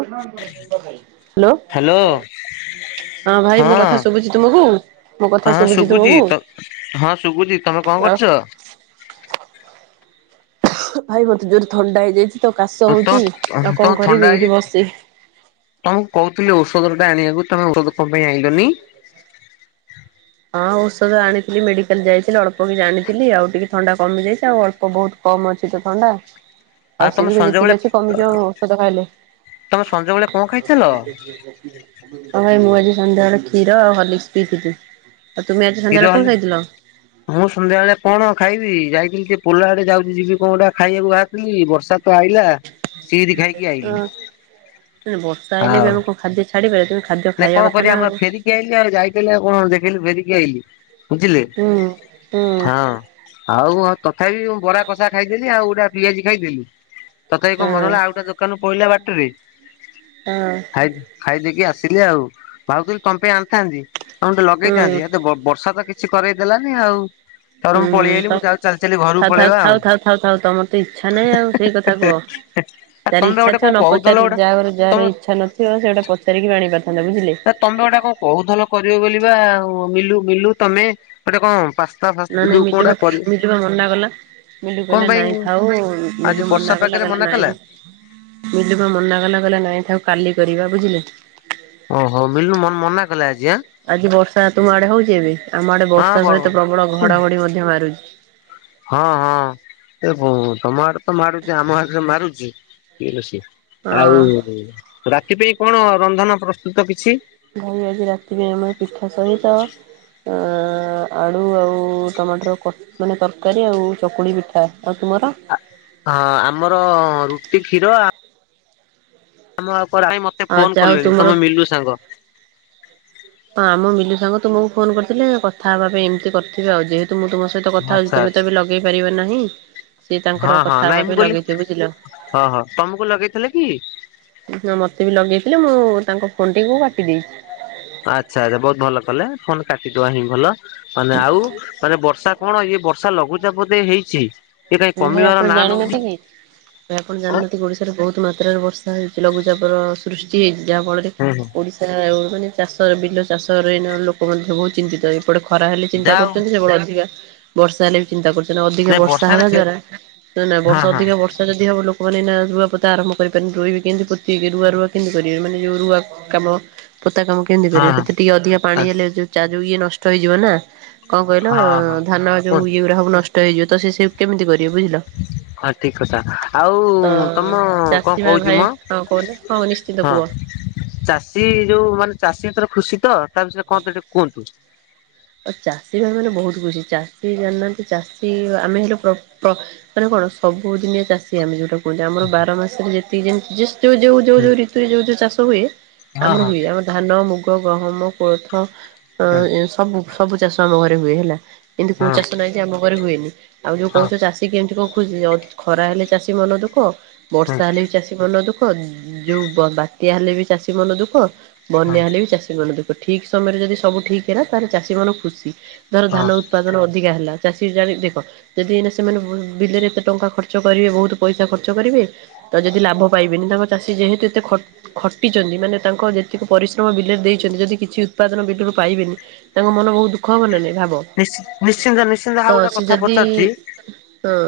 Hello [unintelligible] hello. Hello ହଁ ଭାଇ ମୋ କଥା ଶୁଭୁଚି ତୁମକୁ, ମୋ କଥା ହଁ ଶୁଭୁଚି ଶୁଭୁଛି ତୁମକୁ? ତ ହଁ ଶୁଭୁଛି ତମେ କଣ ଆଉ କରୁଚ? ଭାଇ ମୋତେ ଜୋରେ ଥଣ୍ଡା ହେଇଯାଇଚି ତ କାଶ ତ ହଉଚି ଆଉ ତମ କଣ ଥଣ୍ଡା କରିବି ଏଇଠି ହେଇଛି ବସିଚି। ତମକୁ କହୁଥିଲି ଔଷଧ ଟା ଆଣିବାକୁ ତମେ ଔଷଧ କଣ ପାଇଁ ଆଇଁଲନି? ହଁ ଔଷଧ ଆଣିଥିଲି ମେଡିକାଲ ଯାଇଥିଲି ଅଳ୍ପ କିଛି ଆଣିଥିଲି ଆଉ ଟିକେ ଥଣ୍ଡା କମିଯାଇଚି ଆଉ ଅଳ୍ ପ ବହୁତ୍ କମ୍ ଅଛି ତ ଥଣ୍ଡା ଆଉ ତମେ ସେ ବି ସଞ୍ଜବେଳେ ଯେତିକି ଅଛି କମିଯାଉ ଔଷଧ ଖାଇଲେ। ତମେ ସଞ୍ଜବେଳେ କଣ୍ ଖାଇଥିଲ? [unintelligible] ହଁ ଭାଇ ମୁଁ ଆଜି ସନ୍ଧ୍ୟାବେଳେ କ୍ଷୀର ଆଉ ହର୍ଲିକ୍ସ୍ ପିଇିଥିଲି। ଆଉ ତୁମେ ଆଜି କ୍ଷୀର ସନ୍ଧ୍ୟାବେଳେ ହେଲେ କଣ ଖାଇଥିଲ? ମୁଁ ସନ୍ଧ୍ୟାବେଳେ କଣ ଖାଇବି ଯାଇଥିଲି ସେ ପୋଲ ଆଡେ ଯାଉଚି ଯିବି କଣ୍ ଗୋଟେ ଖାଇବାକୁ ବାହାରଥିଲି ବର୍ଷା ତ ଆଇଲା ସିଦି ଖାଇକି ଆଇଲି ଅ ବର୍ଷା ହେଲେ ବି ଆଉ ଆମେ ଖାଦ୍ୟ ଛାଡିବେ କିନ୍ତୁ ଖାଦ୍ୟ ନା ଖାଇବା କଣ କଥା କରିବା ଆଉ ଆମର ଫେରିକି ଆଇଲି ଆଉ ଯାଇଥିଲି ଆଉ କଣ ଦେଖିଲି ଫେରିକି ଆଇିଲି। ବୁଝିଲେ। ହୁଁ ହୁଁ। ଆଉ ତଥାପି ମୁଁ ବରା କଷା ଖାଇଥିଲି ଆଉ ଗୋଟେ ପିଆଜି ଖାଇଥିଲି। ତଥାପି କଣ ମନ ହେଲା ଆଉ ହଁ ଗୋଟେ ଦୋକାନ ପଇଲା ବାଟରେ ହଁ। ଖାଇ ଖାଇଦେଇକି ଆସିଲି ଆଉ ଭାବୁଥିଲି ତମ ପାଇଁ ଆଣିଥାନ୍ତି ଫୋନ୍ ଟେ ହୁଁ ଲଗେଇଥାନ୍ତି ଏ ତ ବ ବର୍ଷା ତ କିଛି କରେଇ ଦେଲାନି ଆଉ। ତର ହୁଁ ମୁଁ ପଳେଇ ହୁଁ ଆଇଲି ତ ମୁଁ ଚାଲି ଚାଲି ଘରକୁ ଥାଉ ଥାଉ ପଳେଇବା ଆଉ। ଥାଉ ଥାଉ ଥାଉ ଥାଉ ତମର ତ ହେଁ -ହେଁ -ହେଁ। ହେ। ଯାର ଇଚ୍ଛା ଥିବ ନ ପଚାରି ଯା ତମ ଯାହାର ଇଚ୍ଛା ନଥିବ ସେ ଗୋଟା ନପଚାରିକି ଆଣି ପାରିଥାନ୍ତେ ବୁଝିଲେ। ଆ ତମେ ପା ଗୋଟେ କଣ କହୁଥିଲ କରିବ ବୋଲି ବା ମିଲୁ ମିଲୁ ତମେ ଗୋଟେ କଣ୍ ପା ନା ନାଇଁ ମିଲୁ ମିଲୁ ବା ମନାକଲା। ମିଲୁ କଣ କହିଲେ ପାଇଁ ନାଇଁ ଥାଉ ଆଜି ମିଲୁ ବର୍ଷା ମନା କଲା ପାଗରେ କହିଲା ମନା ନାଇଁ ମିଲୁ ପା ମନା କଲା କହିଲା ନାଇଁ ଥାଉ କାଲି କରିବା ବୁଝିଲେ। ଓହୋ ମିଲୁ ମ ମନା କଲା ଆଜି ଆଁ ଆଜି ବର୍ଷା ତୁମ ଆଡେ ହଉଚି ଏବେ ଆମ ଆଡେ ହଁ ବର୍ଷା ବ ସହିତ ପ୍ରବଳ ଘଡଘଡି ମଧ୍ୟ ମାରୁଚି। ହଁ ହଁ ତମ ଆଡେ ତ ମାରୁଚି ଆମ ଆଡେ ଯଉ ମାରୁଚି ଟିକେ ବେଶୀ। ହଁ। ଆଉ ରାତି ପାଇଁ କଣ ରନ୍ଧନ ପ୍ରସ୍ତୁତ କିଛି? ଭାଇ ଆଜି ରାତିରେ ଆମର ପିଠା ସହିତ ଏଁ ଆଳୁ ଆଉ ଟମାଟର କ ମାନେ ତରକାରୀ ଆଉ ଚକୁଳି ପିଠା। ଆଉ ତୁମର? ଆ ହଁ ଆମର ରୁଟି, କ୍ଷୀର ଆ ଆମ [unintelligible] ମତେ ଫୋନ୍ ଆଚ୍ଛା ଆଉ କଲେଣି ତୁମର ତମେ ମିଲୁ ସାଙ୍ଗ। ହଁ ଆମ ମିଲୁ ସାଙ୍ଗ ତୁମକୁ ଫୋନ କରିଥିଲେ କଥା ହବା ପାଇଁ ଏମିତି କରିଥିବେ ଆଉ ଯେହେତୁ ମୁଁ ତମ ସ ସହିତ କଥା ହଉଚି ଆଚ୍ଛା ତୁମେ ଆଚ୍ଛା ତ ଏବେ ଲଗେଇ ପାରିବ ନାହିଁ ସିଏ ହଁ ତାଙ୍କର ହଁ କଥା ନାଇଁ ହେବା ମୁଁ ପାଇଁ କହିଲି ଲଗେଇଥିବ ବୁଝିଲ। ହଁ ହଁ ତମକୁ ଲଗେଇଥିଲେ କି? ହଁ ମତେ ବି ଲଗେଇଥିଲେ ମୁଁ ତାଙ୍କ ଫୋନ୍ ଟିକୁ କାଟି ଦେଇଚି। ଆଚ୍ଛା ଆଚ୍ଛା ବହୁତ୍ ଭଲ କଲେ ଫୋନ୍ କାଟିଦବା ହିଁ ଭଲ ମାନେ ଆଉ ତାହେଲେ ବର୍ଷା କଣ ଏ ବର୍ଷା ଲଘୁଚାପ ବୋଧେ ହେଇଚି। ଭାଇ ଆପଣ ଜାଣିଚନ୍ତି କି ଭାଇ ଆପଣ ଜାଣିନାହାନ୍ତି ଓଡିଶା ଏଥର ବହୁତ ମାତ୍ରାରେ ବର୍ଷା ହେଉଚି ଲଘୁଚାପର ସୃଷ୍ଟି ହେଇଚି ଯାହାଫଳରେ ଓଡ଼ିଶା ଆଉ ମାନେ ଚାଷର ବିଲ ଚାଷ ରେ ଲୋକ ମଧ୍ୟ ବହୁତ ଚିନ୍ତିତ। ସେପଟେ ଖରା ହେଲେ ବି ଚିନ୍ତା ଯାହା କରୁଛନ୍ତି ସେଟେ ଅଧିକ ବର୍ଷା ହେଲେ ବି ଚିନ୍ତା କରୁଛନ୍ତି ଅଧିକ ହଉ ବର୍ଷା ବର୍ଷା ବର୍ଷାରେ ହେବା ଦ୍ଵାରା ବର୍ଷ ହଁ ହଁ ଅଧିକ ବର୍ଷା ବର୍ଷା ଯଦି ହବ ଲୋକମାନେ ଏଇନା ରୁଆପୋତା ଆରମ୍ଭ କରିିପାରିନି। ରୁଇବେ କେମତି ପୋତିକି ରୁଆ ରୁଆ କେମିତି କରିବେ ଏ ମାନେ ଯୋଉ ରୁଆ କାମ ପୋତା କାମ କେମିତି କରିବେ। ହଁ ସେଥିରେ ଟିକେ ଅଧିକା ପାଣି ହଁ। ହେଲେ ଯୋଉ ଚା ଯୋଉ ଇଏ ନଷ୍ଟ ହେଇଯିବ ନା। କଣ କହିଲ ହଁ ହଁ ଧାନ ଯୋଉ କୁହନ୍ତୁ ଇଏ ଗୁଡା ସବୁ ନଷ୍ଟ ହେଇଯିବ ତ ସେ ସେ କେମିତି କରିବେ ବୁଝିଲ। ହଁ ଠିକ୍ କଥା ଆଉ ତ ତୋମ କଣ ଚାଷୀ ମା କହୁଛି ଭାଇ ମୋ ହଁ କହୁନା ନିଶ୍ଚିନ୍ତ କୁହ। ହଁ, ଆଉ ଚାଷୀ ଯୋଉ ମାନେ ଚାଷୀ ଏନ୍ତର ଖୁସି ତ ତା ବିଷୟରେ କଣ ତ ଟିକେ କୁହନ୍ତୁ। ଆ ଚାଷୀ ଭାଇ ମାନେ ବହୁତ ଖୁସି, ଚାଷୀ ଜାଣିନାହାନ୍ତି ଚାଷୀ ଆମେ ହେଲେ ପ୍ର-ପ ମାନେ କଣ ସବୁଦିନିଆ ଚାଷ ସେ ଆମେ ଯୋଉଟା କୁହଛୁ, ଆମର ବାର ମାସରେ ଯେତିକି ଯେମ ଯେସ ଯୋଉ ଯୋଉ ଯୋଉ ହଁ ଯୋଉ ଋତୁରେ ଯୋଉ ଯୋଉ ଚାଷ ହୁଏ। ଆମର ହଁ ହୁଏ ଆମର ଧାନ, ମୁଗ, ଗହମ, କୋଳଥ ଅ, ହଁ ଇଏ ସବୁ ସବୁ ଚାଷ ଆମ ଘରେ ହୁଏ ହେଲା, ଏମିତି କୋଉ ହଁ ଚାଷ ନାହିଁ ଯେ ଆମ ଘରେ ହୁଏନି। ଆଉ ଯୋଉ ହଁ କହୁଚ ଚାଷ ସେ କେମିତି କଣ ଖୋଜୁଚ ଖରା ହେଲେ ଚାଷୀ ମନ ଦୁଃଖ। ବର୍ଷା ହେଲେ ବି ଚାଷୀ ମନ ଦୁଃଖ। ତ ଯୋଉ ବ-ବାତ୍ୟା ହେଲେ ବି ଚାଷୀ ମନ ଦୁଃଖ। ହଁ ବନ୍ୟା ହେଲେ ବି ଚାଷୀ ମନ ଦୁଃ [inaudible] ତ ଠିକ ସମୟରେ ଯଦି ସବୁ ଠିକ୍ ହେଲା ତାହେଲେ ଚାଷୀ ମନ ଖୁସି। ଧର ହଁ ଧାନ ଉତ୍ପାଦନ ଅଧିକା ହେଲା ଚାଷୀ ଜାଣି ଦେଖ ଯଦି ଏଇନା ସେମାନେ ବୁ-ବିଲରେ ଏତେ ଟଙ୍କା ଖର୍ଚ୍ଚ କରିବେ, ବହୁତ ପଇସା ଖର୍ଚ୍ଚ କରିବେ। ତ ଯଦି ଲାଭ ପାଇବେନି, ତାଙ୍କ ଚାଷୀ ଯେହେତୁ ଏତେ ଖ ଖଟିଚନ୍ତି ମାନେ ତାଙ୍କ ଯେତିକି ପରିଶ୍ରମ ବିଲରେ ଦେଇଛନ୍ତି ଯଦି କିଛି ଉତ୍ପାଦନ ବିଲରୁ ପାଇବେନି। ତାଙ୍କ ମନ ବହୁତ ଦୁଃଖ ହବ ନା ନାଇଁ। ଭାବ, ନିଶ୍ଚି ନିଶ୍ଚିନ୍ତ ନିଶ୍ଚିନ୍ତ ଆଉ ତ ଗୋଟେ ସେ କଥା ଯଦି ପଚାରୁଛି ହଁ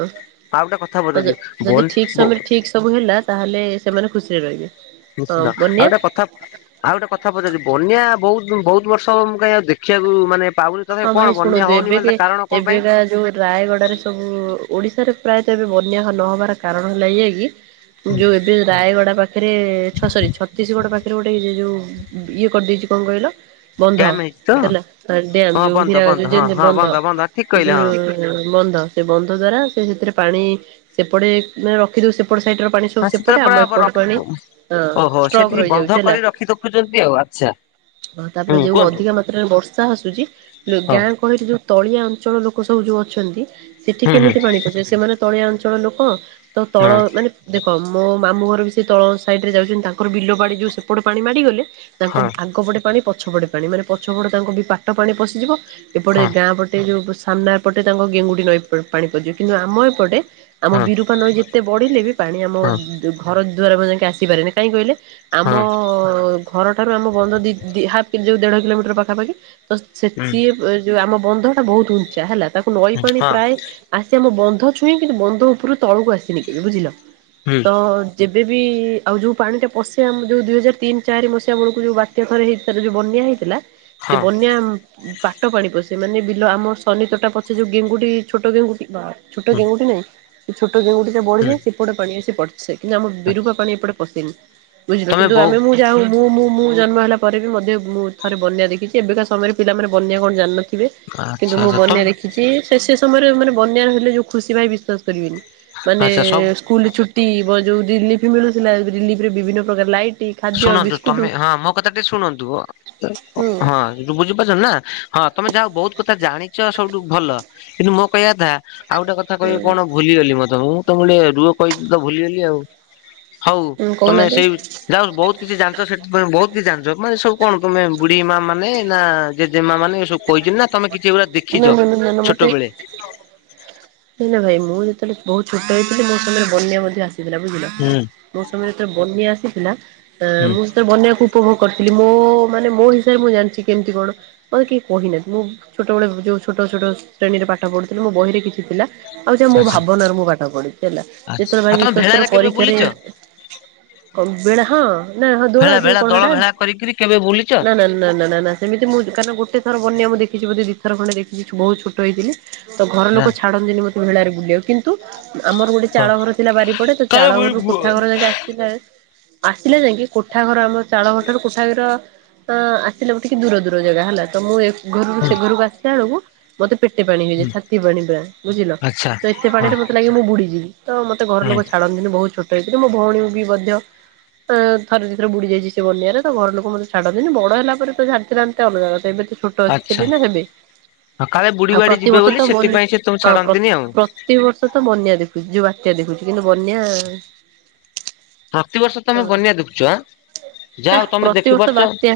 ଆଉ ଗୋଟେ କଥା ତ ପଚାରୁଛି ବନ ଯ-ଯଦି ଠିକ ବ ସମୟରେ ଠିକ ସବୁ ହେଲା ତାହେଲେ ସେମାନେ ଖୁସିରେ ରହିବେ। ନିଶ୍ଚିିତ, ହଁ ଆଉ ବନ୍ୟା ଗୋଟେ କଥା ଆଉ ଗୋଟେ କଥା ପଚାରୁଚି। ବନ୍ୟା ବଉତ ଉଁ, ବହୁତ ବର୍ଷ ହବ ମୁଁ କାଇଁ ଆଉ ଦେ ଖିବାକୁ ମାନେ ପାଉନି, ହଁ ତଥାପି ଭାଇ କଣ ବନ୍ୟା ଶୁଣନ୍ତୁ ହଉନି ମାନେ ଏବେକେ ତା କାରଣ କଣ ପାଇଁ? ଏବେକା ଯୋଉ ରାୟଗଡାରେ ସବୁ ଓଡିଶାରେ ପ୍ରାୟତ ଏବେ ବନ୍ୟା ହ- ନହବାର କାରଣ ହେଲା ଏଇଆ କି ଉଁ, ଯୋଉ ଏଡି ରାୟଗଡା ପାଖରେ ଛ- ସରି ଛତିଶଗଡ ପାଖରେ ଗୋଟେ ଇଏ ଯୋଉ ଇଏ କରିଦେଇଛି କଣ କହିଲ? ବନ୍ଧ ଡ୍ୟାମ ହେଇଛି ତ ହେଲା ଡ୍ୟାମ୍ ରେ ହଁ ଯୋଉ ବନ୍ଦ ହୀରା ବନ୍ଦ ଯୋଉ ହଁ ଯେମତି ହଁ ବନ୍ଧ, ବନ୍ଦ ବନ୍ଦ ଠିକ ତ କହିଲେ ହଁ। ସେଉଠୁ [inaudible] ବନ୍ଧ ସେ ବନ୍ଧ ଦ୍ଵାରା ସେ ସେଥିରେ ପାଣି ସେପଟେେ ନେ ରଖିଦଉ ସେପଟେ ସାଇଡ୍ ର ପାଣି ଛ ହଁ ସେତେବେଳେ ସେପଟେ ପୁରା ଆମ ବ ଏପଟେ ରଖି ପାଣି ଅ, ଓହୋ ସେଠି ଷ୍ଟ୍ରକ୍ ବନ୍ଧ ରହିଯାଉଛି ହେଲା। କରି ରଖି ଦେଖୁଛନ୍ତି ଆଉ ଆଚ୍ଛା। ଓ ତାପରେ ହୁଁ ଯୋଉ କୁହନ୍ତୁ ଅଧିକା ମାତ୍ରାରେ ବର୍ଷା ଆସୁଛି ହଁ ଲ-ଗାଁ ଗହଳିରେ ଯୋଉ ତଳିଆ ଅଞ୍ଚଳ ଲୋକ ସବୁ ଯୋଉ ଅଛନ୍ତି। ସେଠି ହୁଁ ହୁଁ କେମିତି ପାଣି ପସେ, ସେମାନେ ତଳିଆ ଅଞ୍ଚଳ ଲୋକ ତ ତଳ ମାନେ ଦେଖ ମୋ ମାମଁ ଘର ବି ସେଇ ତଳ ସାଇଡ଼ରେ ଯାଉଚନ୍ତି। ତାଙ୍କର ବିଲ ପାଣି ଯୋଉ ସେପଟ ପାଣି ମାଡ଼ିଗଲେ ତାଙ୍କ ହଁ ଆଗପଟେ ପାଣି ପଛପଟେ ପାଣି ମାନେ ପଛପଟେ ତାଙ୍କ ବି ପାଟ ପାଣି ପଶିଯିବ। ଏପଟେ ହଁ ଗାଁ ପଟେ ଯୋଉ ସାମ୍ନା ପଟେ ତାଙ୍କ ଗେଙ୍ଗୁଡି ନଈ ପା-ପାଣି ପଶିଯିବ। କିନ୍ତୁ ଆମ ଏପଟେ ଆମ ହଁ ହଁ ବିରୂପା ନଈ ଯେତେ ବଢ଼ିଲେ ବି ପାଣି ଆମ ହଁ ଦୁ-ଘର ଦୁଆର [inaudible] ଯାଙ୍କେ ଆସିପାରେନି। କାହିଁକି କହିଲେ? ଆମ ହଁ ଘର ଠାରୁ ଆମ ବନ୍ଧ ଦି ଦି ହାପ୍ କି ଯୋଉ ଦେଢ କିଲୋମିଟର ପାଖାପାଖି। ତ ସେ ହୁଁ ସିଏ ଅ, ଯୋଉ ଆମ ବନ୍ଧ ଟା ବହୁତ ଉଞ୍ଚା ହେଲା। ତାକୁ ନଈ ହୁଁ ପାଣି ହଁ ପ୍ରାୟ ଆସେ ଆମ ବନ୍ଧ ଛୁଏଁ, କିନ୍ତୁ ବନ୍ଧ ଉପରୁ ତଳକୁ ଆସିନି କେବେ ବୁଝିଲ। ହୁଁ। ତ ଯେବେ ବି ଆଉ ଯୋଉ ପାଣିଟା ପଶେ ଆମ ଯୋଉ ଦୁଇ ହଜାର ତିନି ଚାରି ମସିହା ବେଳକୁ ଯୋଉ ବା ସେ ଥରେ ହେଇ ଥରେ ଯୋଉ ବନ୍ୟା ହେଇଥିଲା ସେ ହଁ ବନ୍ୟା ଉଁ, ପାଟ ପାଣି ପଶେ, ମାନେ ବିଲ ଆମ ସନି ତୋଟା ପଛେ ଯୋଉ ଗେଙ୍ଗୁଟି ଛୋଟ ଗେଙ୍ଗୁଟି ବା ଛୋଟ ହୁଁ ଗେଙ୍ଗୁଟି ନାଇଁ, ଏ ଛୋଟ ଗେଙ୍ଗୁଟି ଟା ହୁଁ ବଢିଯାଏ, ସେପଟ ପାଣି ଆସି ପଡ୍ ଶେ। କିନ୍ତୁ ଆମ ବିରୁପା ପାଣି ଏପଟେ ପଶେନି। ବୁଝିଲ, ତମେ କିନ୍ତୁ ବୋଉ ଆମେ ମୁଁ ଯା ହଉ ମୁଁ, ମୁଁ, ମୁଁ ଜନ୍ମ ହେଲା ପରେ ବି ମଧ୍ୟ ମୁଁ ଥରେ ବନ୍ୟା ଦେଖିଛି। ଏବେକା ସମୟରେ ପିଲାମାନେ ବନ୍ୟା କଣ ଜାଣିନଥି ଥିବେ, କିନ୍ତୁ ଆଚ୍ଛା ମୁଁ ଆଚ୍ଛା ବନ୍ୟା ତମେ ଦେଖି ଛି, ସେ ସେ ସମୟରେ ମାନେ ବନ୍ୟା ର- ହେଲେ ଯୋଉ ଖୁସି ଭାଇ ବିଶ୍ୱାସ କରିବେନି। ମାନେ ଆଚ୍ଛା ସବୁ କୁଲ୍ ଛୁଟି ବ-ଯୋଉ ରିଲିଫ ମିଳୁଥିଲା, ରିଲିଫ ରେ ବିଭିନ୍ନ ପ୍ରକାର ଲାଇଟି ଶୁଣନ୍ତୁ, ତୋମେ ହଁ ମୋ କଥା ଟେ ଶୁଣନ୍ତୁ, ଅ, ଅ, ହୁଁ ହଁ ଯୋଉ ବୁଝିପାରୁଛନ୍ତି ନା, ହଁ ତୋମେ ଯା ହଉ ବହୁତ କଥା ଜାଣି ଝିଅ ସବୁଠୁ ଭଲ କିନ୍ତୁ ମୋ କହିବା କଥା ଆଉ ଗୋଟେ କଥା କହିବ କଣ ଭୁଲିଗଲି ମତେ ମୁଁ ତ ରୁଅ କହିକି ତ ଭୁଲିଗଲି ଆଉ ହଉ ହୁଁ ତମେ କହୁନାହାନ୍ତି ସେଇ ଯାହଉ ବହୁତ କିଛି ଜାଣିଛ ସେଠି ତମେ ବହୁତ କିଛି ଜାଣିଛ ମାନେ ସବୁ କଣ ତମେ ବୁଢୀ ମା ମାନେ ନା ଜେଜେ ମା ମାନେ। ସବୁ କହିଛନ୍ତି ନା ତମେ କିଛି ଏଗୁଡା ନା ଦେଖିଛ ନା ନା ଛୋଟବେଳେ। ଶୁଣ ଭାଇ ମୁଁ ଯେତେବେଳେ ବହୁତ ଛୋଟ ହେଇଥିଲି ମୋ ସମୟରେ ବନ୍ୟା ମଧ୍ୟ ଆସିଥିଲା ବୁଝିଲ। ହୁଁ। ମୋ ସମୟରେ ଯେତେବେଳେ ବନ୍ୟା ଆସିଥିଲା ତା ହୁଁ ମୁଁ ବନ୍ୟା କୁ ଉପଭୋଗ କରିଥିଲି ମୋ ମାନେ ମୋ ହିସାବରେ ମୁଁ ଜାଣିଛି କେମିତି କଣ ମତେ କହିନାନ୍ତି ମୁଁ ଛୋଟବେଳେ ଯଉ ଛୋଟ ଛୋଟ ଶ୍ରେଣୀରେ ପାଠ ପଢ଼ୁଥିଲି ମୋ ବହିରେ କିଛି ଥିଲା। ଆଉ ଯା ମୋ ଆଚ୍ଛା। ଭାବନାରେ ମୁଁ ପାଠ ପଢୁଛି ହେଲା ଆଚ୍ଛା ଯେତେବେଳେ ଆଉ ଭାଇ ତମେ ବିଶ୍ୱାସ କର ଭେଳାରେ କେବେ ପରୀକ୍ଷାରେ ବୁଲିଛ କମବେଡ଼ ହଁ। ନାଁ ହଁ ଦୋଳ ଭେଳା ଯଉ ଭେଳା କଣ ଦଳ ହେଟା ଭେଳା କରିକିରି କେବେ ବୁଲିଛ? ନା ନା ନା ନା। ଏମିତି ମୁଁ କାରଣ ଗୋଟେ ଥର ବନ୍ୟା ମୁଁ ଦେଖିଛି ଦିଥର ଖଣ୍ଡେ ଦେଖିଛି ବହୁତ ଛୋଟ ହେଇଥିଲି। ତ ଘର ଲୋକ ଛାଡନ୍ତିନି ମତେ ଭେଳାରେ ବୁଲିବାକୁ କିନ୍ତୁ ଆମର ଗୋଟେ ଚାଳ ଘର ଥିଲା ବାରିପଟେ ତ କାଳେ ଚାଳ ବୁଢୀ ଘରରୁ ହୁଁ କୋଠାଘର ଯାକେ ଆସିଲେ ଆସିଲେ ଯାଇକି କୋଠାଘର ଆମ ଚାଳଘର ଠାରୁ କୋଠାଘର ଅ ଆସିଲେ ଉଠିକି ଦୂର ଦୂର ଜାଗା ହେଲା ତ ମୁଁ ଏ ଘରରୁ ସେ ଘରକୁ ଆସିଲା ବେଳକୁ ମତେ ପେଟେ ପାଣି ହୁଁ ହେଇଯାଏ ଛାତିଏ ପାଣି ପୁରା ବୁଝିଲ ଆଚ୍ଛା ତ ଏତେ ହଁ ପାଣିରେ ମତେ ଲାଗେ ମୁଁ ବୁଡିଯିବି। ତ ମତେ ଘର ହୁଁ ଲଲୋକ ଛାଡ଼ନ୍ତିନି ବହୁତ ଛୋଟ ହେଇଥିଲି ମୋ ଭଉଣୀ ବି ମଧ୍ୟ ଥରେ ଦିଥର ବୁଡି ଯାଇଛି ସେ ବନ୍ୟାରେ ତ ଘର ଲୋକ ମତେ ଛାଡନ୍ତିନି ବଡ ହେଲା ପରେ ତ ଛାଡ଼ିଥାନ୍ତେ ଅଲଗା କଥା ଏବେ ଛୋଟ ଅଛି ଆଚ୍ଛା। ହେବି ନା ହେବେ। ହଁ କାଳେ ବୁଢୀ ଆଉ ବାଡି ଯିବେ ପ୍ରତିବର୍ଷ ତ ବୋଲି ସେଥିପାଇଁ ସେ ତମକୁ ହଁ ପ୍ର ଛାଡନ୍ତିନି ଆଉ ପ୍ରତିିବର୍ଷ ତ ତ ବନ୍ୟା ଦେଖୁଛି ଯଉ ବାତ୍ୟା ଦେଖୁଛି କିନ୍ତୁ ବନ୍ୟା ପ୍ରତିବର୍ଷ ତମେ ବନ୍ୟା ଦେଖୁଛ ଆଁ ନା ଯାହଉ ତମେ ପ୍ରତିବର୍ଷ ଦେଖିପାରୁଚ। ବାତ୍ୟା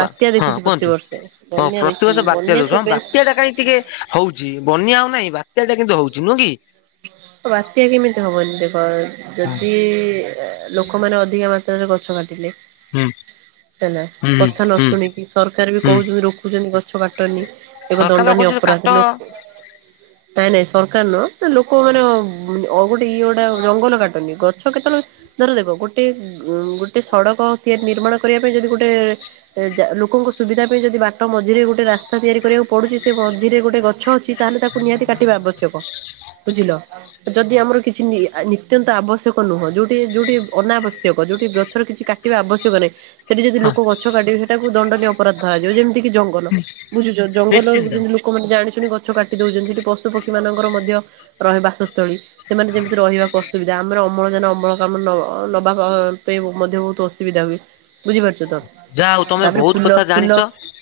ବାତ୍ୟା ଦେଖୁଛି ତ। ହଁ ପ୍ରତିବର୍ଷ ବାତ୍ୟା ଦୋଷ ହଁ ସେବେ ବାତ୍ୟା ଟା କାଇହିଁ ଟିକେ ହଉଛି ବନ୍ୟା ଆଉ ନାହିଁ ବାତ୍ୟା ଟା କିନ୍ତୁ ହଉଛି ନୁହଁ କି? ବାତ୍ୟା କେମିତି ହବନି ଦେଖ ହୁଁ ଜେମତି ଲୋକମାନେ ଅଧିକ ମାତ୍ରାରେ ଗଛ କାଟିଲେ। ହୁଁ। ହେଲା ହୁଁ କଥା ନ ହୁଁ ଶୁଣିକି ସରକାର ବି ହୁଁ। କହୁଛନ୍ତି ରୋକୁଛନ୍ତି ଗଛ କାଟନି। ଏକ ସରକାର ଦଣ୍ଡନୀୟ କହୁଛନ୍ତି କାଟ ଅପରାଧ ଲୋକ ନାଇଁ ନାଇଁ ସରକାର ନୁହ ଲୋକମାନେ ଆଉ ଗୋଟେ ଇଏ ଗୋଟେ ଜଙ୍ଗଲ କାଟନ୍ତି ଗଛ କେତେବେଳେ ଧର ଦେଖ ଗୋଟେ ଉ ଗୋଟେ ସଡକ ତିଆରି ନିର୍ମାଣ କରିବା ପାଇଁ ଯଦି ଗୋଟେ ଲୋକଙ୍କ ସୁବିଧା ପାଇଁ ଯଦି ବାଟ ମଝିରେ ଗୋଟେ ରାସ୍ତା ତିଆରି କରିବାକୁ ପଡୁଛି ସେ ମଝିରେ ଗୋଟେ ଗଛ ଅଛି। ତାହେଲେ ତାକୁ ନିହାତି କାଟିବା ଆବଶ୍ୟକ ବୁଝିଲ। ଯଦି ଆମର କିଛି ନିତ୍ୟନ୍ତ ଆବଶ୍ୟକ ନୁହଁ ଯଉଠି ଯୋଉଠି ଅନାବଶ୍ୟକ ଯୋଉଠି ଗଛର କିଛି କା କାଟିବା ଆବଶ୍ୟକ ନାହିଁ। ସେଠି ଯଦି ହଁ ଲୋକ ଗଛ କାଟିବେ ସେଟାକୁ ଦଣ୍ଡନୀୟ ଅପରାଧ ଧରାଯିବ ଯେମିତି କି ଜଙ୍ଗଲ ବୁଝୁଛ ଜଙ୍ଗଲରୁ ନିଶ୍ଚିନ୍ତ। ବିଭିନ୍ନ ଲୋକମାନେ ଜାଣିଶୁଣି ଗଛ କାଟି ଦଉଛନ୍ତି ସେଠି ପଶୁପକ୍ଷୀ ମାନଙ୍କର ମଧ୍ୟ ରହେ ବାସସ୍ଥଳୀ। ସେମାନେ ଯେମିତି ରହିବାକୁ ଅସୁବିଧା ଆମର ଅମ୍ଳଜାନ ଅମଳ କାମ ନ ନବା ପାଇଁ ମଧ୍ୟ ବହୁତ ଅସୁବିଧା ହୁଏ। ବୁଝିପାରୁଛ ତ ଯାହା ହଉ ତମେ ତାପରେ ବହୁତ ଫୁଲ କଥା ଫୁଲ ଜାଣିଛ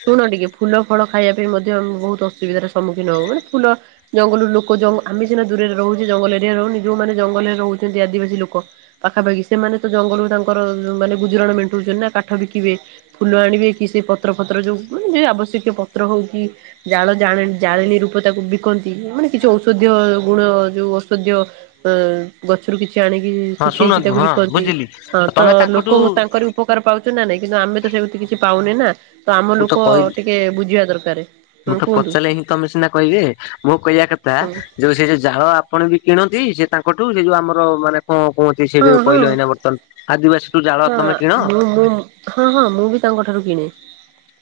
ଶୁଣ ଟିକେ ଫୁଲ ଫଳ ଖାଇବା ପାଇଁ ମଧ୍ୟ ବହୁତ ଅସୁବିଧାର ସମ୍ମୁଖୀନ ହୁଏ ଫୁଲ ଜଙ୍ଗଲରୁ ଲୋକ ଆମେ ସିନା ଦୂରରେ ଜଙ୍ଗଲ ଏରିଆରେ ରହୁନି ଯୋଉମାନେ ଜଙ୍ଗଲରେ ରହୁଛନ୍ତି ଆଦିବାସୀ ଲୋକ। ପାଖାପାଖି ସେମାନେ ତ ଜଙ୍ଗଲରୁ ତାଙ୍କର ମାନେ ଗୁଜୁରାଣ ମେଣ୍ଟଉଛନ୍ତି ନା କାଠ ବିକିବେ। ଫୁଲ ଆଣିବେ କି ସେ ପତ୍ର ପତ୍ର ଯଉ ଯେ ଆବଶ୍ୟକୀୟ ପତ୍ର ହେଉ କି ଜାଳ ଜା ଜଳେଣୀ ରୂପ ତାକୁ ବିକନ୍ତି ମାନେ କିଛି ଔଷଧୀୟ ଗୁଣ ଯଉ ଔଷଧୀୟ ଗଛରୁ କିଛି ଆଣିକି ହଁ ଶୁଖେଇକି ଶୁଣନ୍ତୁ ତାକୁ ହଁ ବିକନ୍ତି ବୁଝିଲି ହଁ ତ ତମେ ଲୋକ ତାଙ୍କଠୁ ତାଙ୍କର ଉପକାର ପାଉଛୁ ନା ନାଇ କିନ୍ତୁ ଆମେ ତ ସେମିତି କିଛି ପାଉନେ ନା। ତ ଆମ ମୁଁ ଲୋକ କହିଲି ଟିକେ ବୁଝିବା ଦରକାର ମୁଁ ହୁଁ ତ କୁହନ୍ତୁ। ପଚାରିଲେ ହିଁ ତମେ ସିନା କଇବେ ମୁଁ କଇବା କଥା ହଁ ଯୋଉ ସେ ଯୋଉ ଜାଳ ଆପଣ ବି କିଣନ୍ତି ସେ ତାଙ୍କଠୁ ସେଇ ଯୋଉ ଆମର ମାନେ କଣ କୁଅଁ ନ୍ତି ସେ ଯୋଉ ହଁ। କଇଲ ଏଇନା ବର୍ତ୍ତମାନ ଆଦିବାସି ଟୁ ଜାଳ ହଁ ତମେ ହଁ କିଣ? ମୁଁ ମ୍ ହଁ ହଁ ମୁଁ ବି ତାଙ୍କ ଠାରୁ କିଣେ।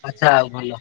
ଆଚ୍ଛା ଆଉ ଭଲ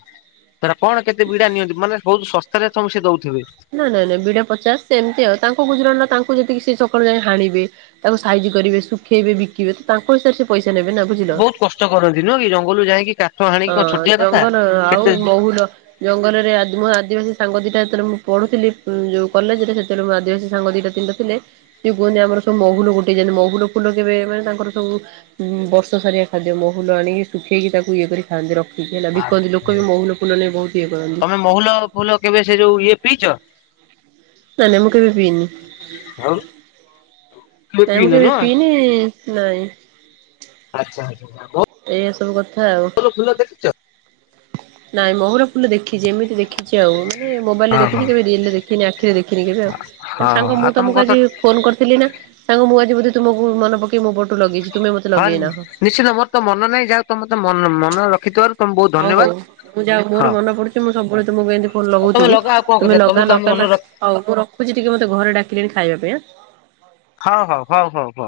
ତାର କଣ କେତେ ବିଡା ନିଅନ୍ତି? ମାନେ ବହୁତୁ ଶସ୍ତାରେ ତମେ ସିଏ ଦଉଥିବେ। ନାଇଁ ନାଇଁ ନାଇଁ ବିିଡ଼ା ପଚାଶ ଏମିତି ଆଉ ତାଙ୍କ ଗୁଜୁରାଣ ନା ତାଙ୍କୁ ଯେତିକି ସିଏ ସକାଳୁ ଯାଇ ହାଣିବେ। ତାକୁ ସାଇଜି କରିବେ ଶୁଖେଇବେ ବିକିବେ ତ ତାଙ୍କ ହିସାବରେ ସେ ପଇସା ନେବେ ନା ବୁଝିଲ। ଚ କରନ୍ତି ନୁଅଁ କି ଜଙ୍ଗଲରୁ ଯାଇକି କା ହଁ ଜଙ୍ଗଲ ଆଉ ମହୁଲ ଜଙ୍ଗଲରେ ଆଦିମ ମୋ ଆଦିବାସୀ ସାଙ୍ଗ ଦିଟା ଯେତଳେ ମୁଁ ପଢୁଥିଲି ଯୋଉ କଲେଜ ରେ ସେ ତଳେ ମୋ ଆଦିବାସୀ ସାଙ୍ଗ ଦିଟା ତିନ ଟା ଥିଲେ। ସେ କୁହନ୍ତି ଆମର ସବୁ ମହୁଲ ଗୋଟେଇ ଯାଆନ୍ତି ମହୁଲ ଫୁଲ କେବେ ମାନେ ତାଙ୍କର ସବୁ ଉଁ ବର୍ଷ ସାରିଆ ଖାଦ୍ୟ ମହୁଲ ଆଣିକି ଶୁଖେଇକି ତାକୁ ଇଏ କରି ଖଆନ୍ତି ରଖିକି ହେଲା ବିକନ୍ତି ଲୋକ ବି ମହୁଲ ଫୁଲ ନେଇ ବହୁତ ଇଏ କରନ୍ତି। ତମେ ମହୁଲ ଫୁଲ କେବେ ସେ ଯୋଉ ଇଏ ପିଇଚ? ନାଇଁ ନାଇଁ ମୁଁ କେବେ ପିଇନି। ଆଉ। ନାଇଁ ମୁଁ କେବେ ପିଇନି ନାଇଁ। ଆଚ୍ଛା ଆଚ୍ଛା ବୋ ଏଇଆ ସବୁ କଥା ଆଉ। ବଉଳ ଫୁଲ ଦେଖିଚ? ନାଇଁ ମହୁର ଫୁଲ ଦେଖିଚି ଏମିତି ଦେ ଖିଚି ଆଉ ମାନେ ମୋବାଇଲ ରେ ହଁ ହଁ ଦେଖିଚି କେବେ ରିଏଲରେ ଦେଖିନି ଆଖିରେ ଦେଖିନି କେବେ ତମ ହଁ ସାଙ୍ଗ ଆଉ ମୁଁ ତମ ତମକୁ କଥା ଆଜି ଫୋନ କରିଥିଲି ନା ସାଙ୍ଗ ମୁଁ ଆଜି ବୋଧେ ତୁମକୁ ମନ ପକେଇ ମୋ ପଟୁ ଲଗେଇଚି ତୁମେ ମତେ ଲଗେଇନାହଁ। ନିଶ୍ଚିନ୍ତ ମୋର ତ ମନର ନାହିଁ ଯାହା ହଉ ତମର ତ ମନ ମନ ରଖିଥିବାରୁ ତମେ ବହୁତ ହଉ ହଉ ଧନ୍ୟବାଦ ମୁଁ ଯା ହଉ ମୋର ହଁ। ମନ ପଡୁଚି ମୁଁ ସବୁବେଳେ ତୁମକୁ ଏମିତି ଫୋନ୍ ଆଉ ତମେ ଲଗଉଥିବି। ଲଗାଅ ଆଉ କଣ କରିବା ତୁମେ ତମେ ଲଗା ତ ଆମ ମନେ ନକଲା ରଖ ହଉ ମୁଁ ରଖୁଚି ଟିକେ ମତେ ଘରେ ଡାକିଲେଣି ଖାଇବା ପାଇଁଁ ଆଁ। ହଉ ହଉ ହଉ ହଉ ହଉ।